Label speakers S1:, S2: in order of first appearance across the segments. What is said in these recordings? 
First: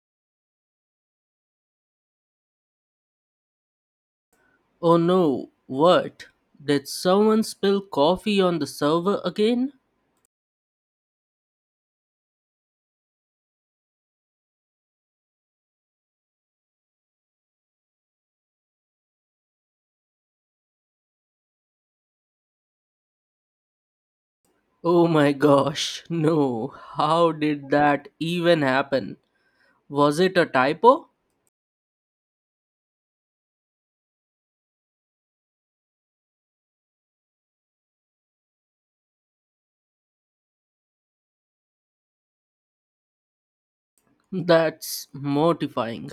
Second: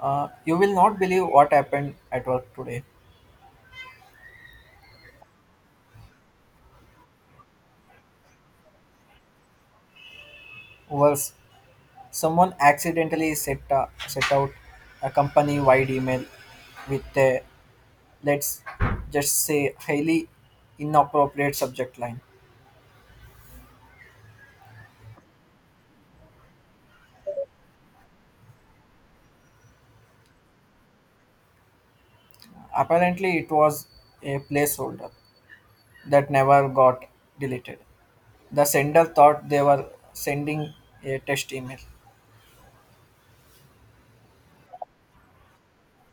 S1: You will not believe what happened at work today.
S2: Oh no, what? Did someone spill coffee on the server again?
S1: Worse, someone accidentally set out a company wide email with a, let's just say, highly inappropriate subject line.
S2: Oh my gosh, no. How did that even happen? Was it a typo?
S1: Apparently, it was a placeholder that never got deleted. The sender thought they were sending a test email.
S2: That's mortifying.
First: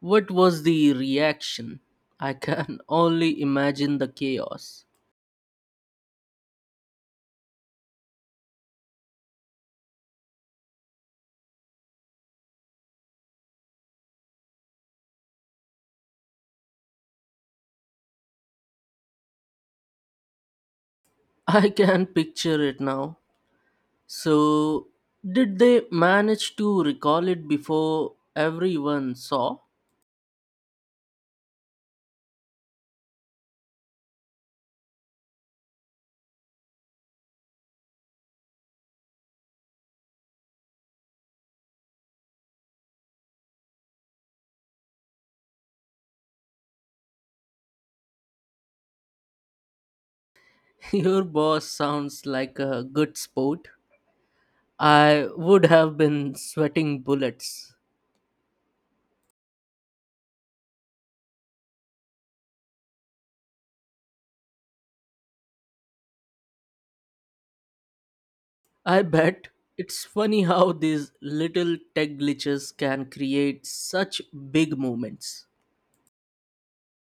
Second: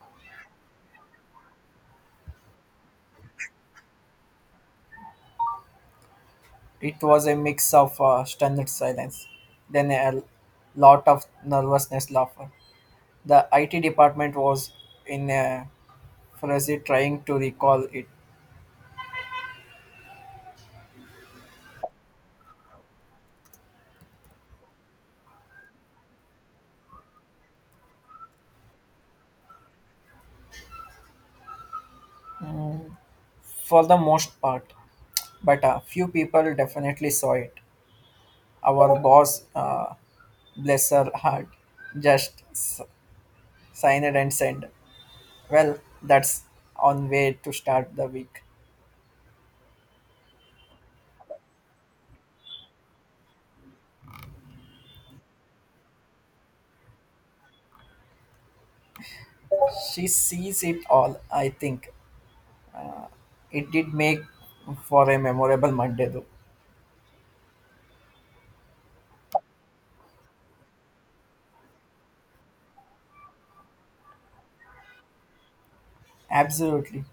S2: What was the reaction? I can only imagine the chaos.
S1: It was a mix of stunned silence, then a lot of nervousness laughter. The IT department was in a frenzy trying to recall it
S2: I can picture it now. So, did they manage to recall it before everyone saw?
S1: for the most part, but a few people definitely saw it. Our boss, bless her heart, just s- signed it and said, "Well, that's on way to start the week."
S2: Your boss sounds like a good sport. I would have been sweating bullets.
S1: She sees it all, I think. It did make for a memorable Monday, though.
S2: I bet it's funny how these little tech glitches can create such big moments.
S1: Absolutely.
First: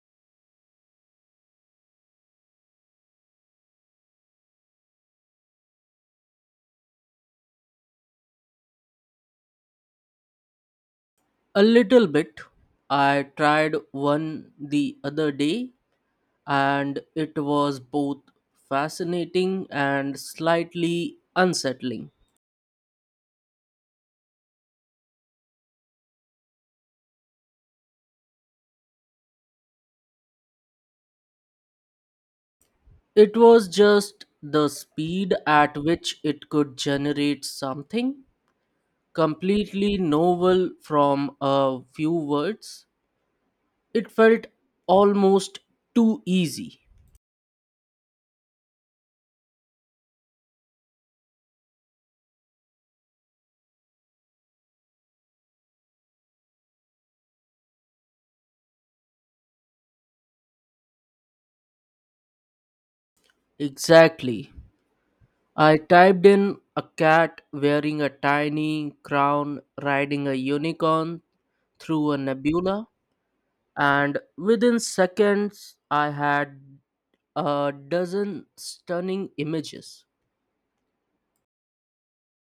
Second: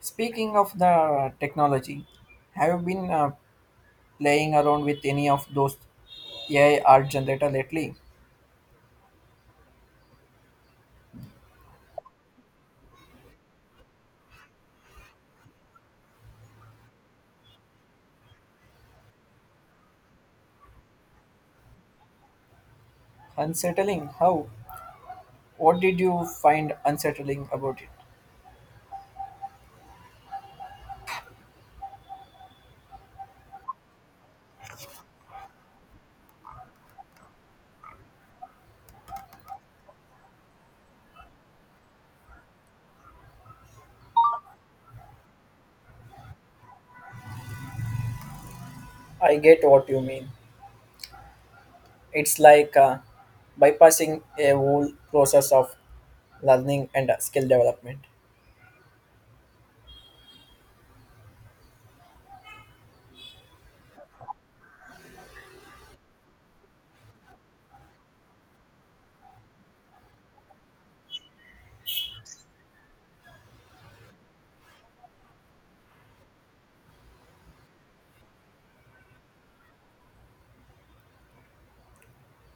S1: Speaking of the technology, have you been playing around with any of those AI art generator lately?
S2: A little bit. I tried one the other day and it was both fascinating and slightly unsettling.
S1: Unsettling? How? What did you find unsettling about it?
S2: It was just the speed at which it could generate something completely novel from a few words. It felt almost too easy.
S1: I get what you mean. It's like bypassing a whole process of learning and skill development.
S2: Exactly. I typed in a cat wearing a tiny crown riding a unicorn through a nebula, and within seconds, I had a dozen stunning images.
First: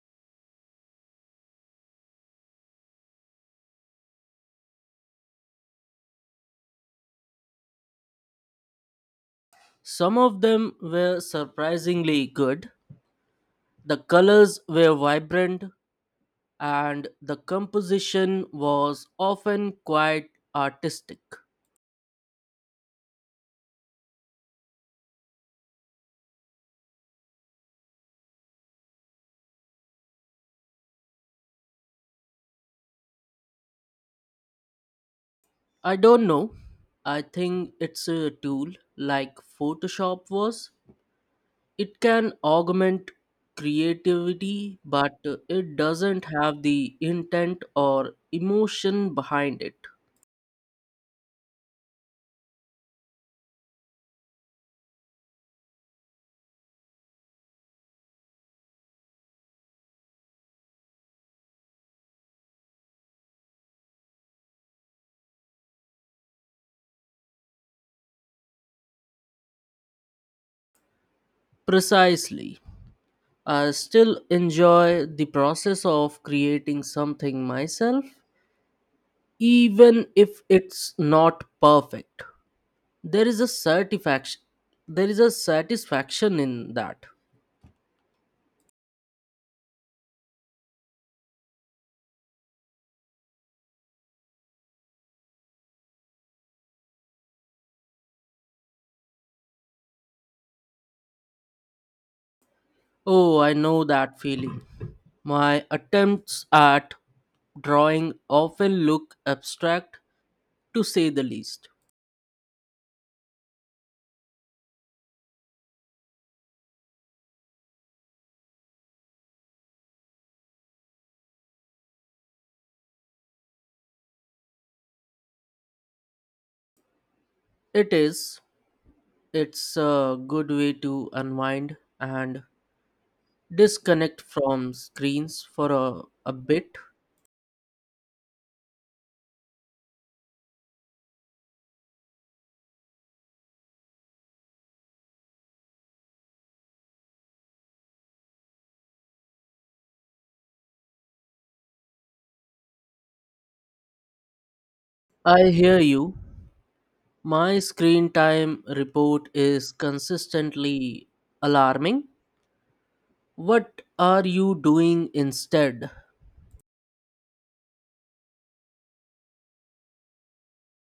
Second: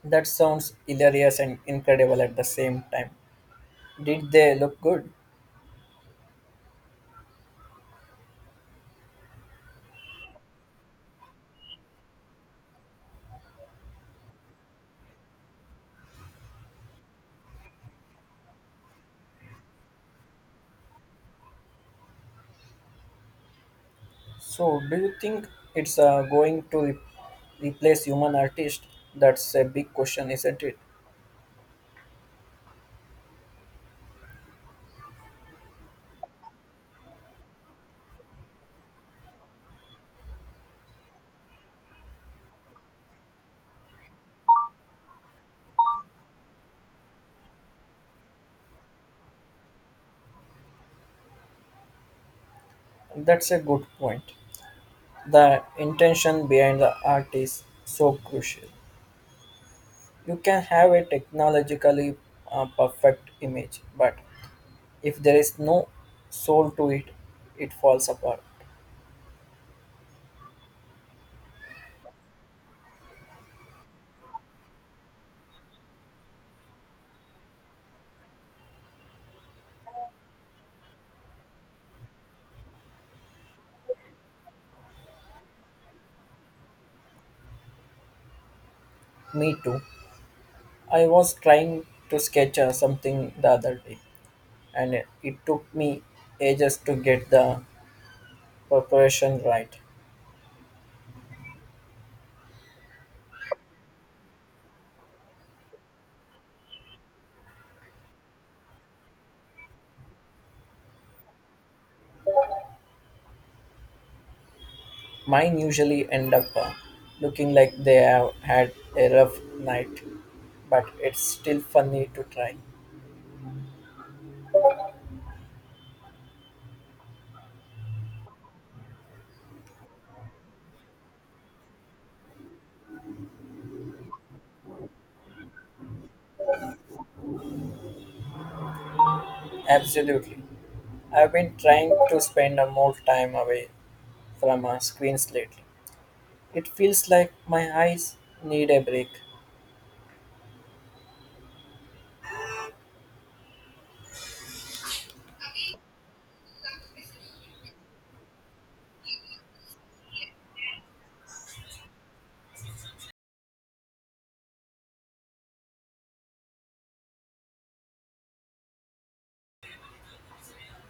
S1: That sounds hilarious and incredible at the same time. Did they look good?
S2: Some of them were surprisingly good. The colors were vibrant, and the composition was often quite artistic.
S1: So, do you think it's going to replace human artists? That's a big question, isn't it?
S2: I don't know. I think it's a tool like Photoshop was. It can augment creativity, but it doesn't have the intent or emotion behind it.
S1: That's a good point. The intention behind the art is so crucial. You can have a technologically perfect image, but if there is no soul to it, it falls apart.
S2: Precisely. I still enjoy the process of creating something myself, even if it's not perfect. There is a satisfaction. There is a satisfaction in that.
S1: Me too. I was trying to sketch something the other day, and it took me ages to get the preparation right.
S2: Oh, I know that feeling. My attempts at drawing often look abstract, to say the least.
S1: Mine usually end up looking like they have had a rough night, but it's still funny to try.
S2: It is. It's a good way to unwind and disconnect from screens for a bit.
S1: Absolutely. I've been trying to spend a more time away from our screens lately. It feels like my eyes need a break.
S2: I hear you. My screen time report is consistently alarming. What are you doing instead?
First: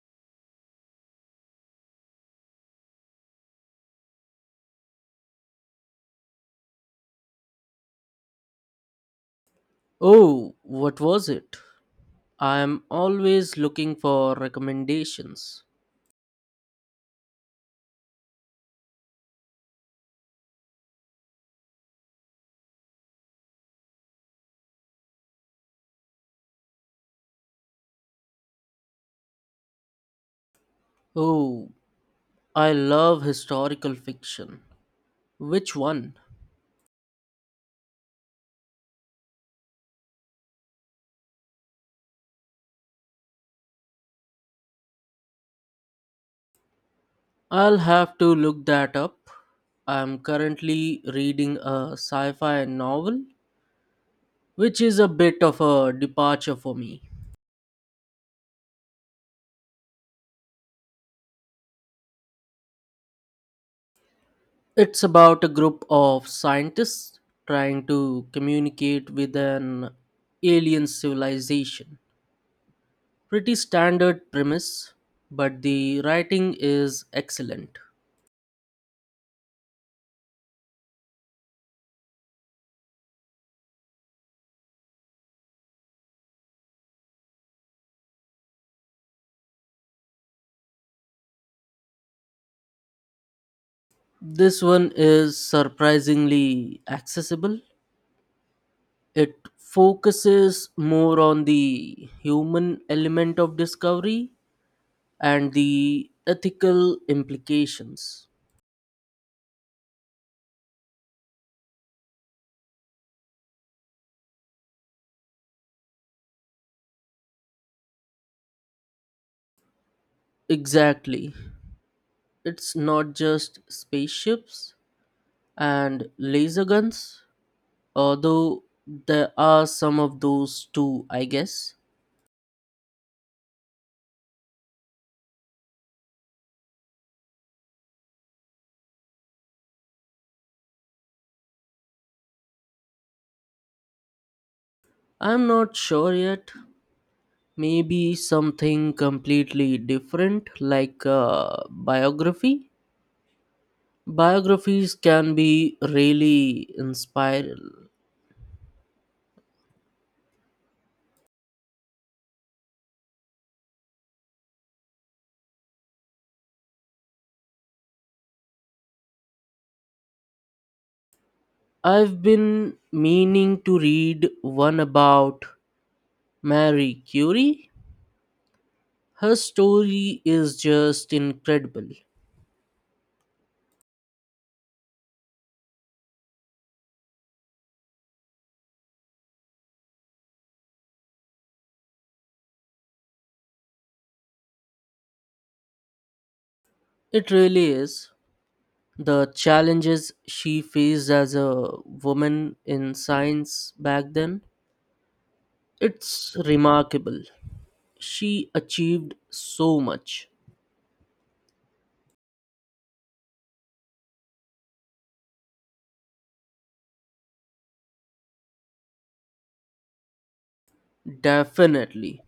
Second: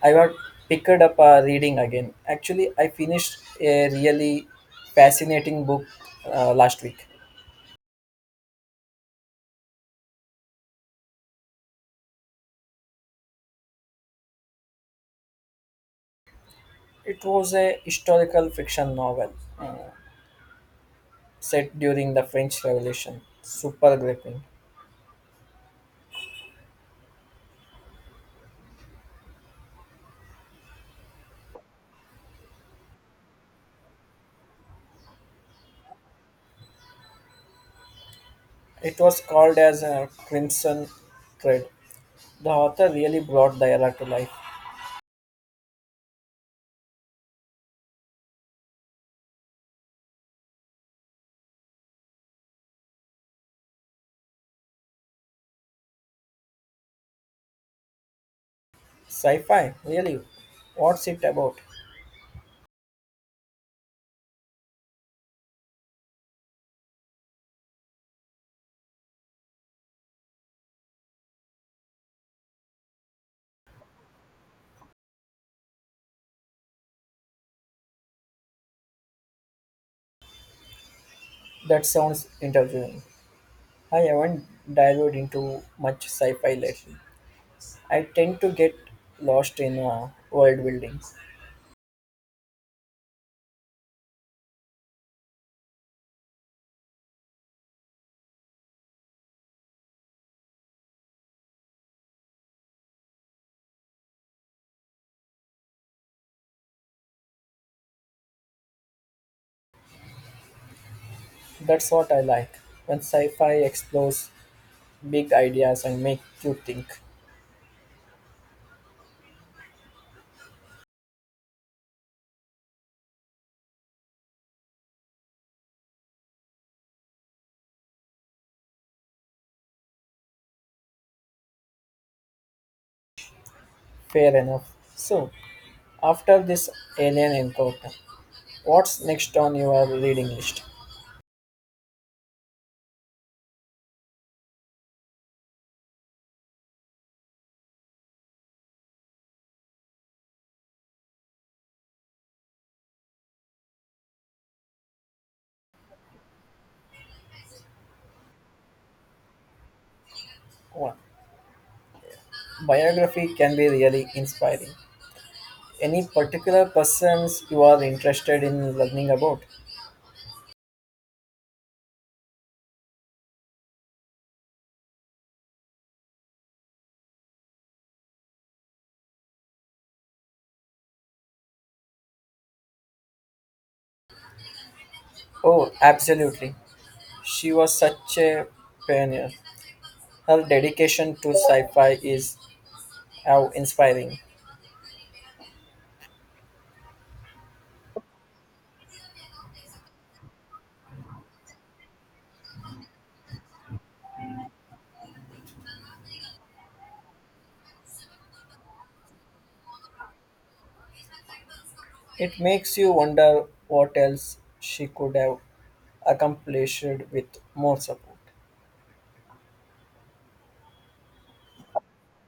S1: I got picked up reading again. Actually, I finished a really fascinating book last week.
S2: Oh, what was it? I am always looking for recommendations.
S1: It was a historical fiction novel uh, set during the French Revolution. Super gripping.
S2: Oh, I love historical fiction. Which one?
S1: It was called as a Crimson Thread. The author really brought the era to life.
S2: I'll have to look that up. I'm currently reading a sci fi novel, which is a bit of a departure for me.
S1: Sci-fi, really? What's it about?
S2: It's about a group of scientists trying to communicate with an alien civilization. Pretty standard premise, but the writing is excellent.
S1: That sounds interviewing. I haven't dived into much sci-fi lately. I tend to get lost in world building.
S2: This one is surprisingly accessible. It focuses more on the human element of discovery and the ethical implications.
S1: That's what I like. When sci-fi explores big ideas and make you think.
S2: Exactly. It's not just spaceships and laser guns, although there are some of those too, I guess.
S1: Fair enough. So, after this alien encounter, what's next on your reading list?
S2: I'm not sure yet. Maybe something completely different, like a biography. Biographies can be really inspiring.
S1: One. Biography can be really inspiring. Any particular persons you are interested in learning about?
S2: I've been meaning to read one about Marie Curie. Her story is just incredible.
S1: Oh, absolutely. She was such a pioneer. Her dedication to sci fi is how inspiring.
S2: It really is. The challenges she faced as a woman in science back then, it's remarkable. She achieved so much.
S1: It makes you wonder what else she could have accomplished with more support.
S2: Definitely.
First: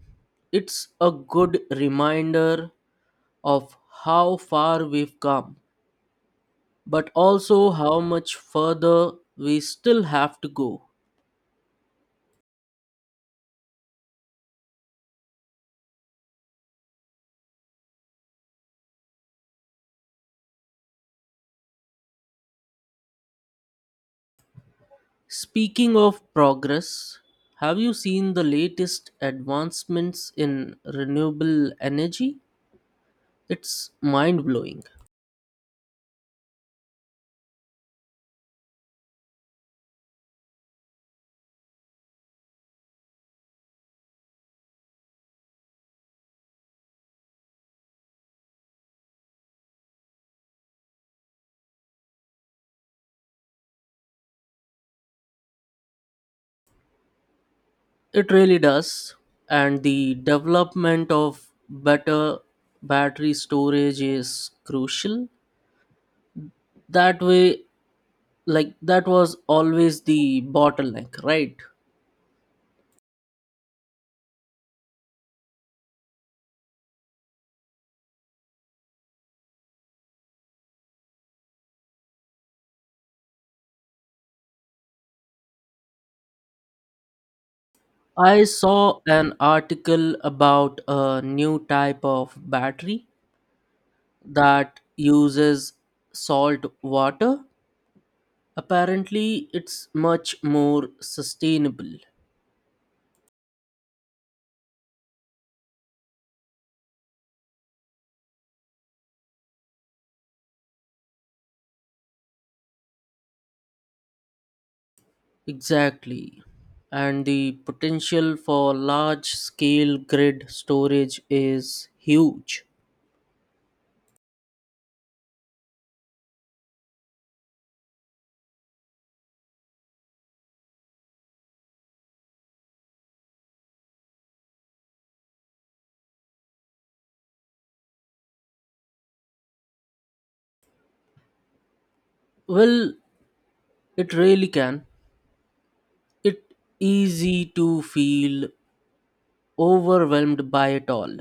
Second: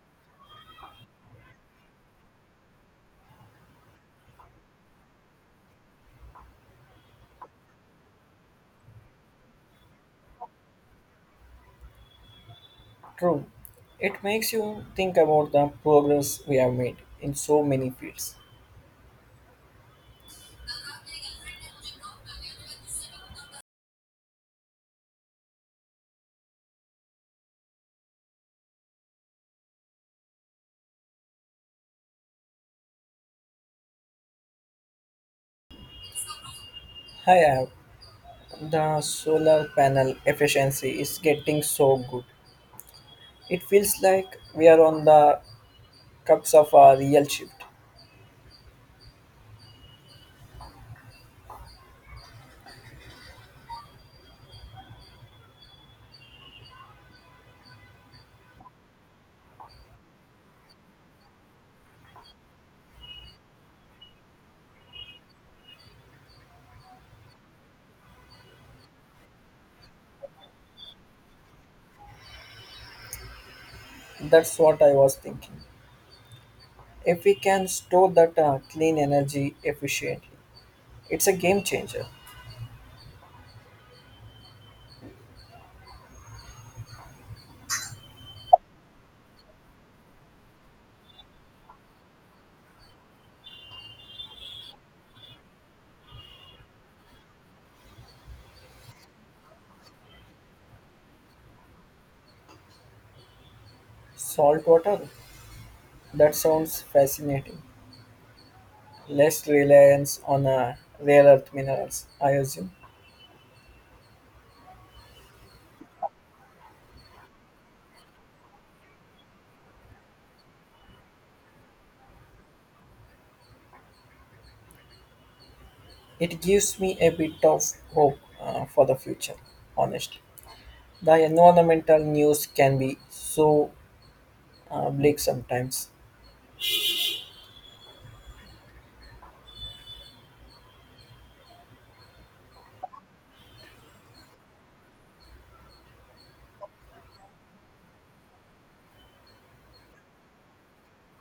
S2: It's a good reminder of how far we've come, but also how much further we still have to go.
S1: True, it makes you think about the progress we have made in so many fields.
S2: Speaking of progress, have you seen the latest advancements in renewable energy? It's mind blowing.
S1: I have the solar panel efficiency is getting so good. It feels like we are on the cups of a real shift.
S2: It really does. And the development of better battery storage is crucial. That way, like, that was always the bottleneck, right?
S1: That's what I was thinking. If we can store that clean energy efficiently, it's a game changer.
S2: I saw an article about a new type of battery that uses salt water. Apparently, it's much more sustainable.
S1: Salt water? That sounds fascinating. Less reliance on rare earth minerals, I assume.
S2: Exactly. And the potential for large scale grid storage is huge.
S1: It gives me a bit of hope for the future, honestly. The environmental news can be so bleak sometimes.
S2: Well, it really can. It easy to feel overwhelmed by it all.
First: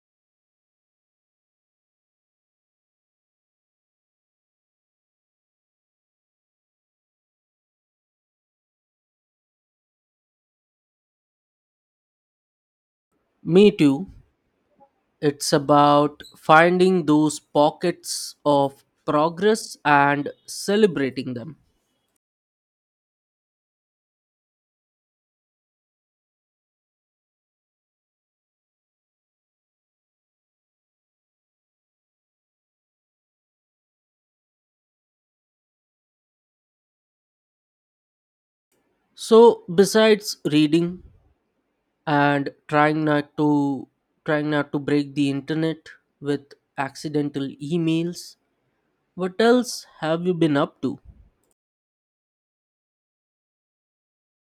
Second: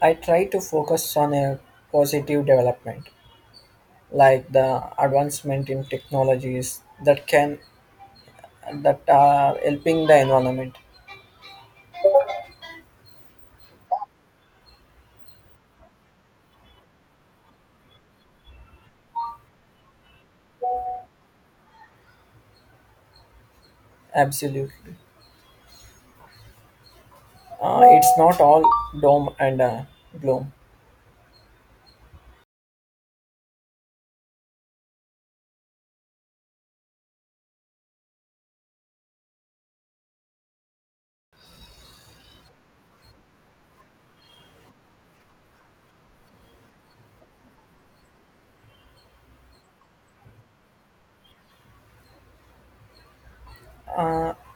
S1: I try to focus on a positive development, like the advancement in technologies that are helping the environment.
S2: Me too. It's about finding those pockets of progress and celebrating them.
S1: Absolutely. It's not all doom and gloom.
S2: So besides reading and trying not to break the internet with accidental emails, what else have you been up to?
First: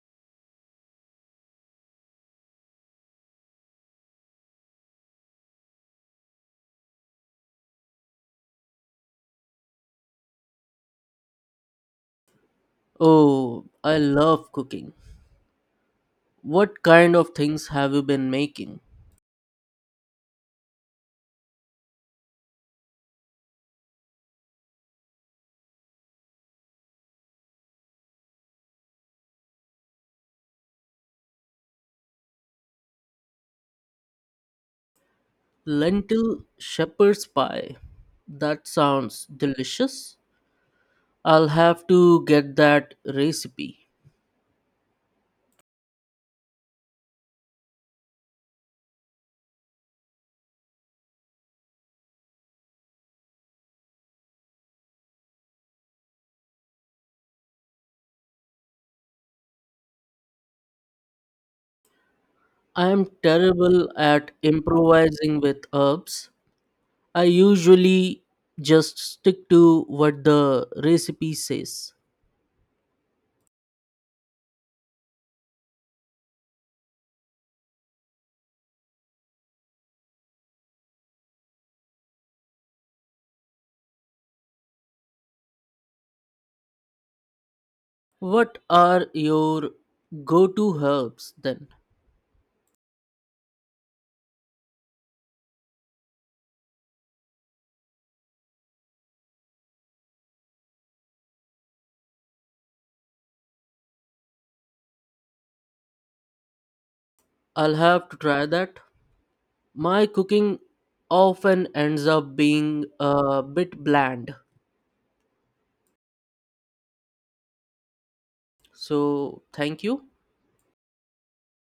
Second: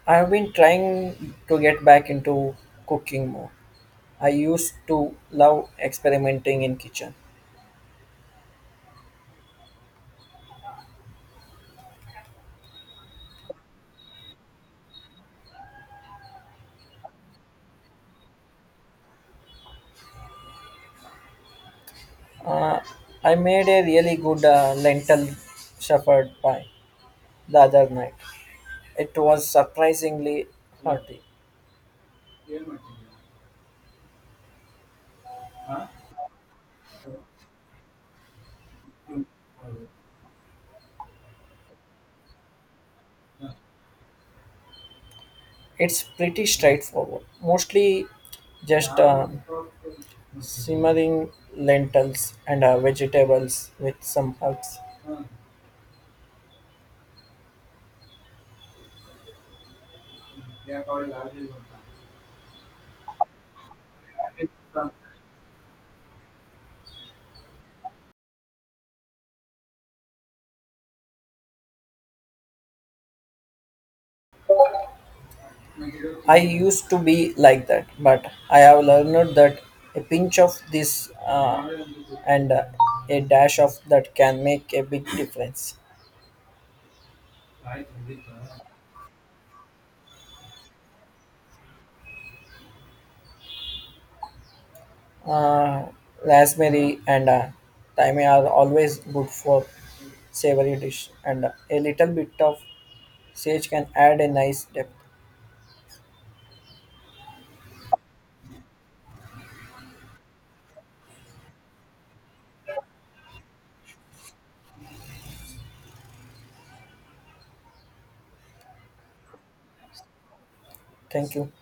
S1: I have been trying to get back into cooking more. I used to love experimenting in kitchen.
S2: Oh, I love cooking. What kind of things have you been making?
S1: I made a really good lentil shepherd pie the other night. It was surprisingly hearty.
S2: Lentil shepherd's pie. That sounds delicious. I'll have to get that recipe.
S1: It's pretty straightforward. Mostly just simmering lentils and vegetables with some herbs.
S2: I'm terrible at improvising with herbs. I usually just stick to what the recipe says.
S1: I used to be like that, but I have learned that a pinch of this and a dash of that can make a big difference.
S2: What are your go to herbs then?
S1: Uh, Rosemary and thyme are always good for savory dish, and a little bit of sage can add a nice depth.
S2: I'll have to try that. My cooking often ends up being a bit bland. So, thank you.
S1: Thank you.